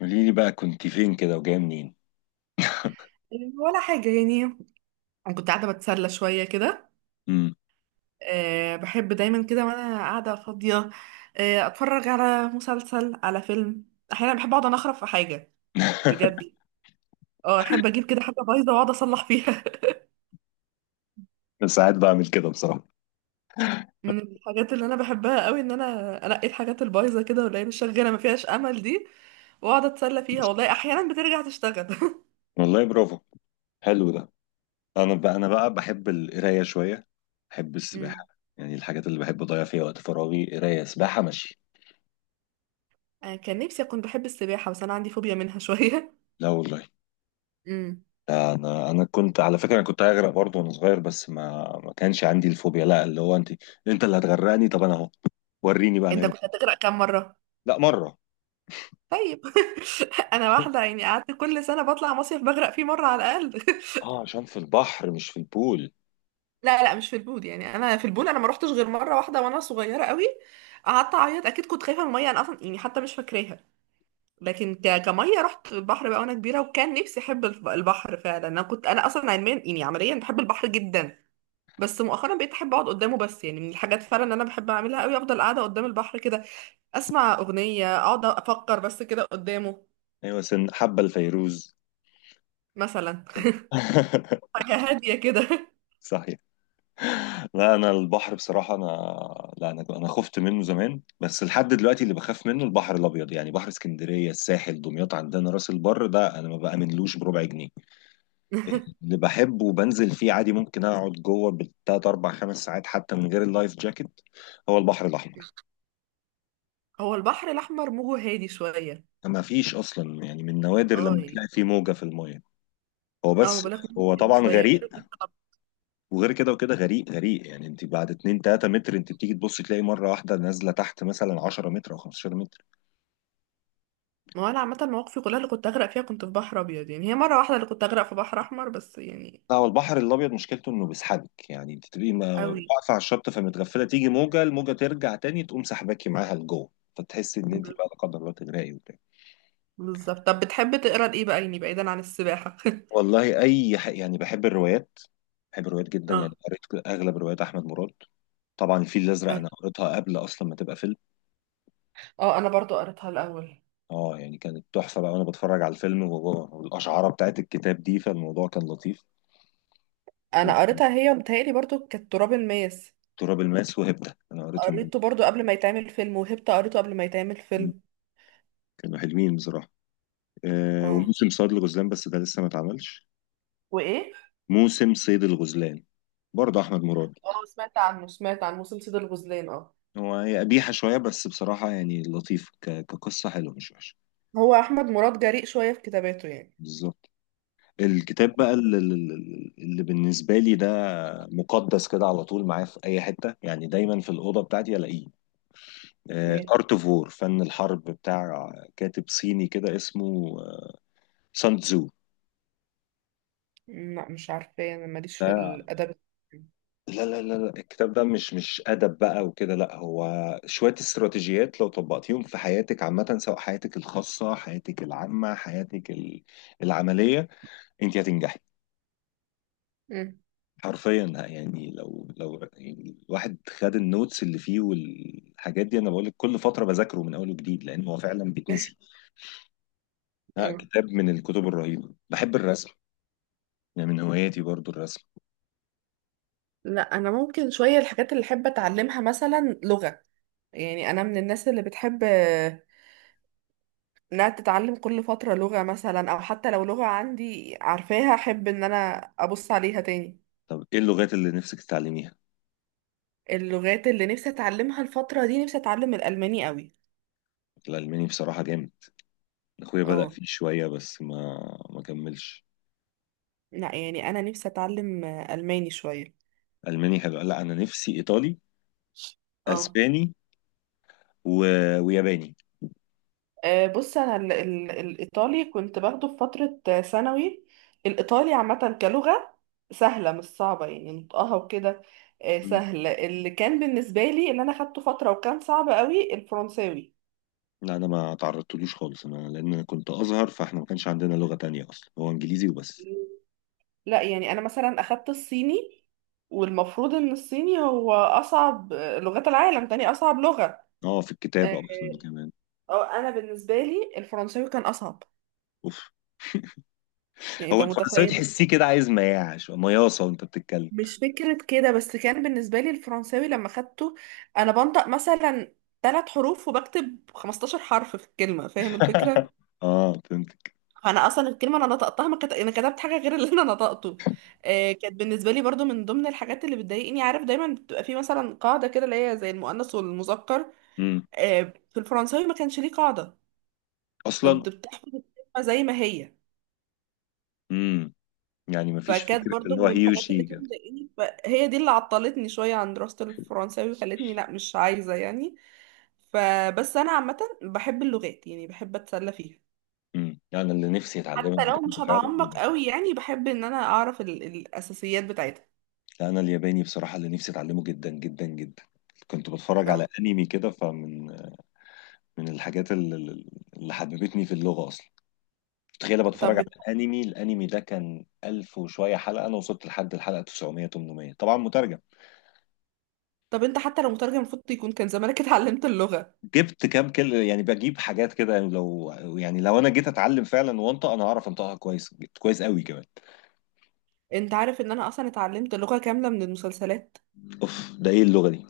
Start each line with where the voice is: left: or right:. left: قولي لي بقى كنت فين كده وجايه منين؟
right: ولا حاجة يعني. أنا كنت قاعدة بتسلى شوية كده.
left: امم.
right: أه بحب دايما كده وأنا قاعدة فاضية. أه أتفرج على مسلسل على فيلم. أحيانا بحب أقعد أنخرف في حاجة بجد. اه أحب أجيب كده حاجة بايظة وأقعد أصلح فيها
left: ساعات بعمل كده بصراحه.
right: من الحاجات اللي أنا بحبها قوي إن أنا أنقي الحاجات البايظة كده واللي هي مش شغالة ما فيهاش أمل دي، وأقعد أتسلى فيها والله أحيانا بترجع تشتغل
left: والله برافو، حلو ده. انا بقى بحب القرايه شويه، بحب
right: أمم.
left: السباحه. يعني الحاجات اللي بحب اضيع فيها وقت فراغي قرايه سباحه ماشي.
right: أنا كان نفسي أكون بحب السباحة بس أنا عندي فوبيا منها شوية.
left: لا والله،
right: أمم.
left: ده انا كنت على فكره، انا كنت هغرق برضه وانا صغير، بس ما كانش عندي الفوبيا. لا، اللي هو انت. انت اللي هتغرقني، طب انا اهو، وريني بقى نعمل
right: أنت كنت
left: إيه.
right: هتغرق كام مرة؟
left: لا، مره.
right: طيب انا واحده يعني قعدت كل سنه بطلع مصيف بغرق فيه مره على الاقل.
left: اه، عشان في البحر مش في البول.
right: لا لا مش في البول، يعني انا في البول انا ما روحتش غير مره واحده وانا صغيره قوي. قعدت اعيط اكيد كنت خايفه من الميه، انا اصلا يعني حتى مش فاكراها. لكن كميه رحت البحر بقى وانا كبيره، وكان نفسي احب البحر فعلا. انا كنت انا اصلا علميا يعني عمليا بحب البحر جدا، بس مؤخرا بقيت احب اقعد قدامه بس. يعني من الحاجات فعلا اللي انا بحب اعملها قوي افضل قاعده قدام البحر كده، اسمع اغنيه اقعد افكر بس كده قدامه.
left: ايوه، سن حبه الفيروز.
right: مثلا حاجه هاديه كده.
left: صح. لا، انا البحر بصراحه انا، لا انا خفت منه زمان بس لحد دلوقتي اللي بخاف منه البحر الابيض، يعني بحر اسكندريه، الساحل، دمياط، عندنا راس البر، ده انا ما بامنلوش بربع جنيه. اللي بحبه وبنزل فيه عادي ممكن اقعد جوه بالتلات اربع خمس ساعات حتى من غير اللايف جاكيت، هو البحر الاحمر.
right: هو البحر الأحمر موجه هادي شوية.
left: ما فيش اصلا، يعني من نوادر
right: اه
left: لما
right: يعني.
left: تلاقي فيه موجه في الميه. هو
right: اه ما
left: بس،
right: بقولك موجه
left: هو
right: هادي
left: طبعا
right: شوية
left: غريق.
right: كده كنت
left: وغير كده وكده غريق غريق، يعني انت بعد 2 3 متر انت بتيجي تبص تلاقي مره واحده نازله تحت مثلا 10 متر او 15 متر.
right: ما هو أنا عامة مواقفي كلها اللي كنت أغرق فيها كنت في بحر أبيض. يعني هي مرة واحدة اللي كنت أغرق في بحر أحمر بس يعني.
left: لا، هو البحر الابيض مشكلته انه بيسحبك، يعني انت تبقي
right: أوي.
left: واقفه على الشط، فمتغفله تيجي موجه، الموجه ترجع تاني تقوم سحباكي معاها لجوه، فتحسي ان انت بقى لا قدر الله تغرقي وبتاع.
right: بالظبط. طب بتحب تقرا لإيه بقى؟ يعني بعيدا عن السباحة
left: والله يعني بحب الروايات، بحب الروايات جدا. يعني
right: اه.
left: قريت اغلب روايات احمد مراد. طبعا الفيل الازرق انا قريتها قبل اصلا ما تبقى فيلم.
right: اه أنا برضو قريتها الأول.
left: اه يعني كانت تحفه بقى، وانا بتفرج على الفيلم والاشعاره بتاعت الكتاب دي، فالموضوع كان لطيف.
right: أنا
left: وتراب
right: قريتها هي ومتهيألي برضو كانت تراب الماس.
left: الماس وهبده انا قريتهم،
right: قريته برضو قبل ما يتعمل فيلم، وهبت قريته قبل ما يتعمل فيلم.
left: كانوا حلوين بصراحه. آه،
right: اه.
left: وموسم صياد الغزلان، بس ده لسه ما اتعملش.
right: وايه؟
left: موسم صيد الغزلان، برضه احمد مراد.
right: اه سمعت عنه، سمعت عن موسم سيد الغزلان. اه.
left: هو هي قبيحه شويه بس بصراحه يعني لطيف، كقصه حلوه مش وحشه.
right: هو احمد مراد جريء شويه في كتاباته يعني.
left: بالظبط. الكتاب بقى اللي بالنسبه لي ده مقدس كده، على طول معايا في اي حته، يعني دايما في الاوضه بتاعتي الاقيه:
right: ايه.
left: ارت اوف وور، فن الحرب، بتاع كاتب صيني كده اسمه سان
right: لا مش عارفه، انا ماليش في
left: تزو.
right: الادب.
left: لا لا لا لا، الكتاب ده مش أدب بقى وكده، لا هو شوية استراتيجيات، لو طبقتيهم في حياتك عامة، سواء حياتك الخاصة، حياتك العامة، حياتك العملية، انت هتنجحي
right: مم.
left: حرفيا. يعني لو يعني الواحد خد النوتس اللي فيه والحاجات دي، انا بقول لك كل فترة بذاكره من اول وجديد، لان هو فعلا بيتنسي. لا،
right: اه.
left: كتاب من الكتب الرهيبة. بحب الرسم، يعني من هواياتي برضو الرسم.
right: لا انا ممكن شويه، الحاجات اللي احب اتعلمها مثلا لغه. يعني انا من الناس اللي بتحب انها تتعلم كل فتره لغه، مثلا او حتى لو لغه عندي عارفاها احب ان انا ابص عليها تاني.
left: طب ايه اللغات اللي نفسك تتعلميها؟
right: اللغات اللي نفسي اتعلمها الفتره دي نفسي اتعلم الالماني قوي.
left: الألماني بصراحة جامد. اخويا بدأ
right: اه.
left: فيه شوية بس ما كملش.
right: لا يعني انا نفسي اتعلم الماني شويه.
left: الماني حلو، لا انا نفسي ايطالي،
right: اه.
left: اسباني، و... وياباني.
right: بص انا ال ال الايطالي كنت باخده في فتره ثانوي. الايطالي عامه كلغه سهله مش صعبه، يعني نطقها وكده
left: مم.
right: سهل. اللي كان بالنسبه لي اللي انا اخدته فتره وكان صعب قوي الفرنساوي.
left: لا، انا ما تعرضتلوش خالص انا، لان انا كنت ازهر، فاحنا ما كانش عندنا لغة تانية اصلا، هو انجليزي وبس.
right: لا يعني انا مثلا اخدت الصيني، والمفروض ان الصيني هو اصعب لغات العالم، تاني اصعب لغه.
left: اه، في
right: آه،
left: الكتابة اصلا كمان.
right: أو انا بالنسبه لي الفرنساوي كان اصعب.
left: اوف.
right: يعني
left: هو
right: انت
left: الفرنساوي
right: متخيل.
left: تحسيه كده عايز مياعش مياصة وانت بتتكلم.
right: مش فكرة كده، بس كان بالنسبة لي الفرنساوي لما خدته أنا بنطق مثلا ثلاث حروف وبكتب 15 حرف في الكلمة، فاهم الفكرة؟
left: اه فهمت.
right: فأنا أصلا الكلمة أنا نطقتها ما كت... أنا كتبت حاجة غير اللي أنا نطقته. آه، كانت بالنسبة لي برضو من ضمن الحاجات اللي بتضايقني، عارف دايما بتبقى في مثلا قاعدة كده اللي هي زي المؤنث والمذكر.
left: امم.
right: آه. في الفرنساوي ما كانش ليه قاعدة،
left: اصلا.
right: كنت بتحفظ الكلمة زي ما هي.
left: امم. يعني ما فيش
right: فكانت
left: فكرة
right: برضو
left: اللي هو
right: من
left: هي
right: الحاجات اللي
left: وشي
right: كانت
left: كده.
right: مضايقاني، فهي دي اللي عطلتني شوية عن دراسة الفرنساوي وخلتني لا مش عايزة يعني. فبس انا عامه بحب اللغات يعني بحب اتسلى فيها،
left: امم. يعني اللي نفسي اتعلمها
right: حتى لو
left: بجد
right: مش
left: فعلا،
right: هتعمق
left: يعني
right: قوي يعني بحب ان انا اعرف الاساسيات بتاعتها.
left: لا انا الياباني بصراحه اللي نفسي اتعلمه جدا جدا جدا. كنت بتفرج على
right: اه.
left: انمي كده، فمن من الحاجات اللي حببتني في اللغه اصلا. تخيل، بتفرج
right: طب.
left: على انمي، الانمي ده كان 1000 وشويه حلقه، انا وصلت لحد الحلقه 900 800، طبعا مترجم.
right: طب انت حتى لو مترجم المفروض يكون كان زمانك اتعلمت اللغه.
left: جبت كام كلمه يعني، بجيب حاجات كده، يعني لو يعني لو انا جيت اتعلم فعلا وانطق انا هعرف انطقها كويس كويس قوي كمان.
right: انت عارف ان انا اصلا اتعلمت لغه كامله من المسلسلات؟
left: اوف، ده ايه اللغه دي؟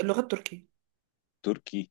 right: اللغه التركيه.
left: تركي.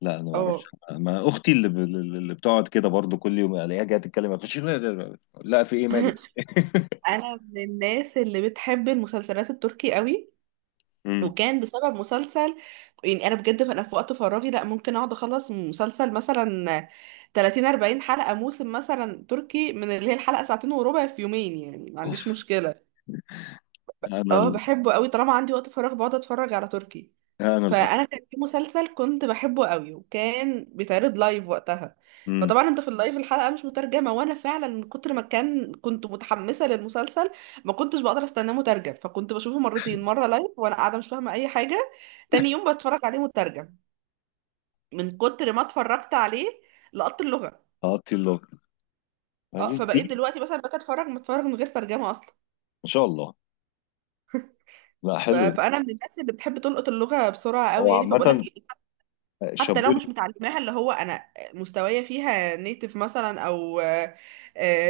left: لا انا ما اعرفش.
right: اه.
left: ما اختي اللي بتقعد كده برضو كل يوم الاقيها جايه تتكلم، اخش لا, لا, لا, لا في ايه مالك.
right: انا من الناس اللي بتحب المسلسلات التركي قوي،
left: امم.
right: وكان بسبب مسلسل. يعني انا بجد انا في وقت فراغي لا ممكن اقعد اخلص مسلسل مثلا 30 40 حلقة، موسم مثلا تركي من اللي هي الحلقة ساعتين وربع في يومين يعني ما عنديش
left: اوف.
right: مشكلة.
left: انا
right: اه
left: ال...
right: بحبه قوي، طالما عندي وقت فراغ بقعد اتفرج على تركي.
left: انا القط.
right: فانا كان في مسلسل كنت بحبه قوي وكان بيتعرض لايف وقتها،
left: امم.
right: فطبعا انت في اللايف الحلقه مش مترجمه، وانا فعلا من كتر ما كان كنت متحمسه للمسلسل ما كنتش بقدر استناه مترجم، فكنت بشوفه مرتين، مره لايف وانا قاعده مش فاهمه اي حاجه، تاني يوم بتفرج عليه مترجم. من كتر ما اتفرجت عليه لقطت اللغه.
left: هقطي اللغه،
right: اه
left: ماليش
right: فبقيت
left: بيه.
right: دلوقتي مثلا بقيت اتفرج متفرج من غير ترجمه اصلا.
left: ما شاء الله، لا حلو ده.
right: فانا من الناس اللي بتحب تلقط اللغه بسرعه قوي
left: هو
right: يعني، فبقول لك
left: عامة
right: إيه، حتى لو
left: شابول.
right: مش متعلماها، اللي هو انا مستوايا فيها نيتف مثلا او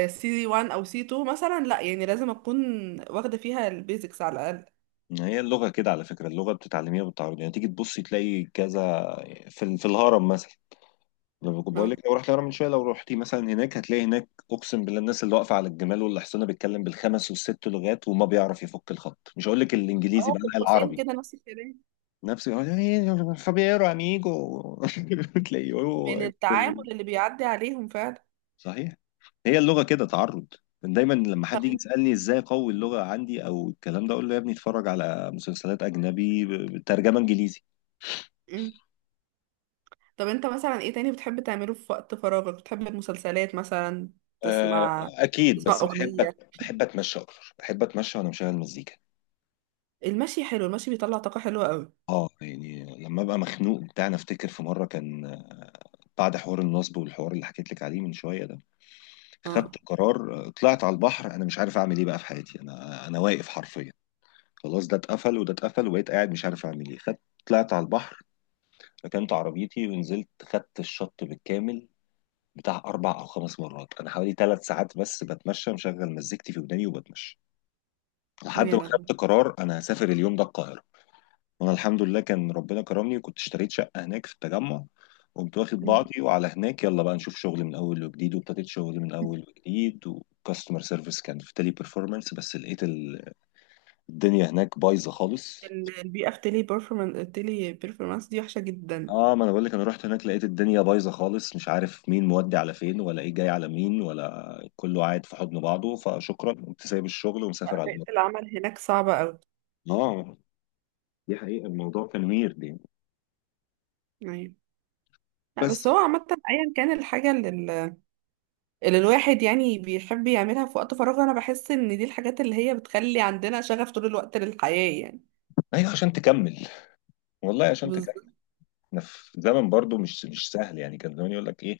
right: سي 1 او سي 2 مثلا، لا يعني لازم اكون واخده فيها البيزكس على الاقل.
left: هي اللغة كده على فكرة، اللغة بتتعلميها بالتعرض، يعني تيجي تبصي تلاقي كذا. في الهرم مثلا، لما كنت بقول لك
right: اه.
left: لو رحت الهرم من شويه، لو رحتي مثلا هناك هتلاقي هناك، اقسم بالله الناس اللي واقفه على الجمال والحصانه بيتكلم بالخمس والست لغات وما بيعرف يفك الخط، مش هقول لك الانجليزي
right: اه
left: بقى،
right: في
left: لا
right: القوسين
left: العربي.
right: كده نفس الكلام،
left: نفسي يقول "إيه، فابيرو اميجو". تلاقيه هو.
right: من التعامل اللي بيعدي عليهم فعلا.
left: صحيح. هي اللغه كده تعرض. دايما لما
right: طب
left: حد يجي
right: انت
left: يسالني ازاي اقوي اللغه عندي او الكلام ده، اقول له يا ابني اتفرج على مسلسلات اجنبي بترجمه انجليزي.
right: مم. طب انت مثلا ايه تاني بتحب تعمله في وقت فراغك؟ بتحب المسلسلات مثلا،
left: آه،
right: تسمع
left: اكيد،
right: تسمع
left: بس بحب
right: اغنيه.
left: بحب اتمشى اكتر. بحب اتمشى وانا مشغل مزيكا.
right: المشي حلو، المشي بيطلع طاقه حلوه قوي.
left: اه، يعني لما ابقى مخنوق بتاع انا افتكر في مره كان بعد حوار النصب والحوار اللي حكيت لك عليه من شويه ده، خدت
right: اه.
left: قرار طلعت على البحر، انا مش عارف اعمل ايه بقى في حياتي، انا واقف حرفيا، خلاص ده اتقفل وده اتقفل، وبقيت قاعد مش عارف اعمل ايه. خدت، طلعت على البحر، ركنت عربيتي ونزلت خدت الشط بالكامل بتاع اربع او خمس مرات، انا حوالي ثلاث ساعات بس بتمشى مشغل مزيكتي في وداني وبتمشى، لحد
right: يا
left: ما
right: لهوي.
left: خدت قرار انا هسافر اليوم ده القاهره. وانا الحمد لله كان ربنا كرمني، وكنت اشتريت شقه هناك في التجمع، قمت واخد
right: مم.
left: بعضي وعلى هناك يلا بقى نشوف شغل من اول وجديد، وابتديت شغل من اول وجديد وكاستمر سيرفيس كان في تيلي بيرفورمانس، بس لقيت الدنيا هناك بايظه خالص.
right: البيئة في تيلي بيرفورمانس، تيلي بيرفورمانس دي وحشة جدا.
left: اه، ما انا بقول لك انا رحت هناك لقيت الدنيا بايظه خالص، مش عارف مين مودي على فين ولا ايه جاي على مين ولا كله قاعد في حضن بعضه، فشكرا قمت سايب الشغل ومسافر على
right: بيئة
left: مصر.
right: العمل هناك صعبة أوي.
left: اه، دي حقيقة الموضوع كان ويرد يعني.
right: أيوة. لا بس
left: بس.
right: هو عامة أيا كان الحاجة اللي اللي الواحد يعني بيحب يعملها في وقت فراغه أنا بحس إن دي الحاجات اللي هي بتخلي عندنا شغف طول الوقت للحياة يعني.
left: ايوه عشان تكمل، والله عشان تكمل.
right: بالظبط.
left: احنا في زمن برضو مش سهل. يعني كان زمان يقول لك ايه،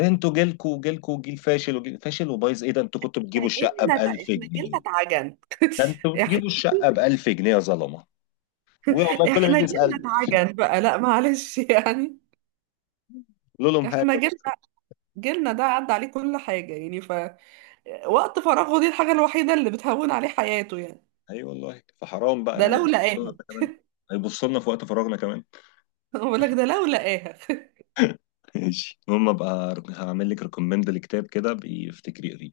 left: انتوا جيلكوا جيلكوا جيل فاشل وجيل فاشل وبايظ، ايه ده انتوا كنتوا بتجيبوا الشقه ب 1000
right: احنا جيلنا
left: جنيه
right: اتعجن
left: ده انتوا
right: احنا
left: بتجيبوا الشقه ب 1000 جنيه يا ظلمه، والله كل ما
right: احنا
left: يجي
right: جيلنا
left: يسال
right: اتعجن بقى لا معلش يعني.
left: قول لهم حاجه
right: احنا
left: بقى.
right: جيلنا، جيلنا ده عدى عليه كل حاجة يعني، ف وقت فراغه دي الحاجة الوحيدة اللي بتهون عليه حياته يعني.
left: اي والله، فحرام بقى
right: ده
left: يعني،
right: لو
left: هيبصوا
right: لقاه.
left: لنا كمان، هيبصوا لنا في وقت فراغنا كمان.
right: بقول لك ده لو لقاها
left: ماشي، المهم ابقى هعمل لك ريكومند لكتاب كده، بيفتكري اقريه.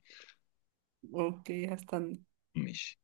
right: اوكي هستنى.
left: ماشي.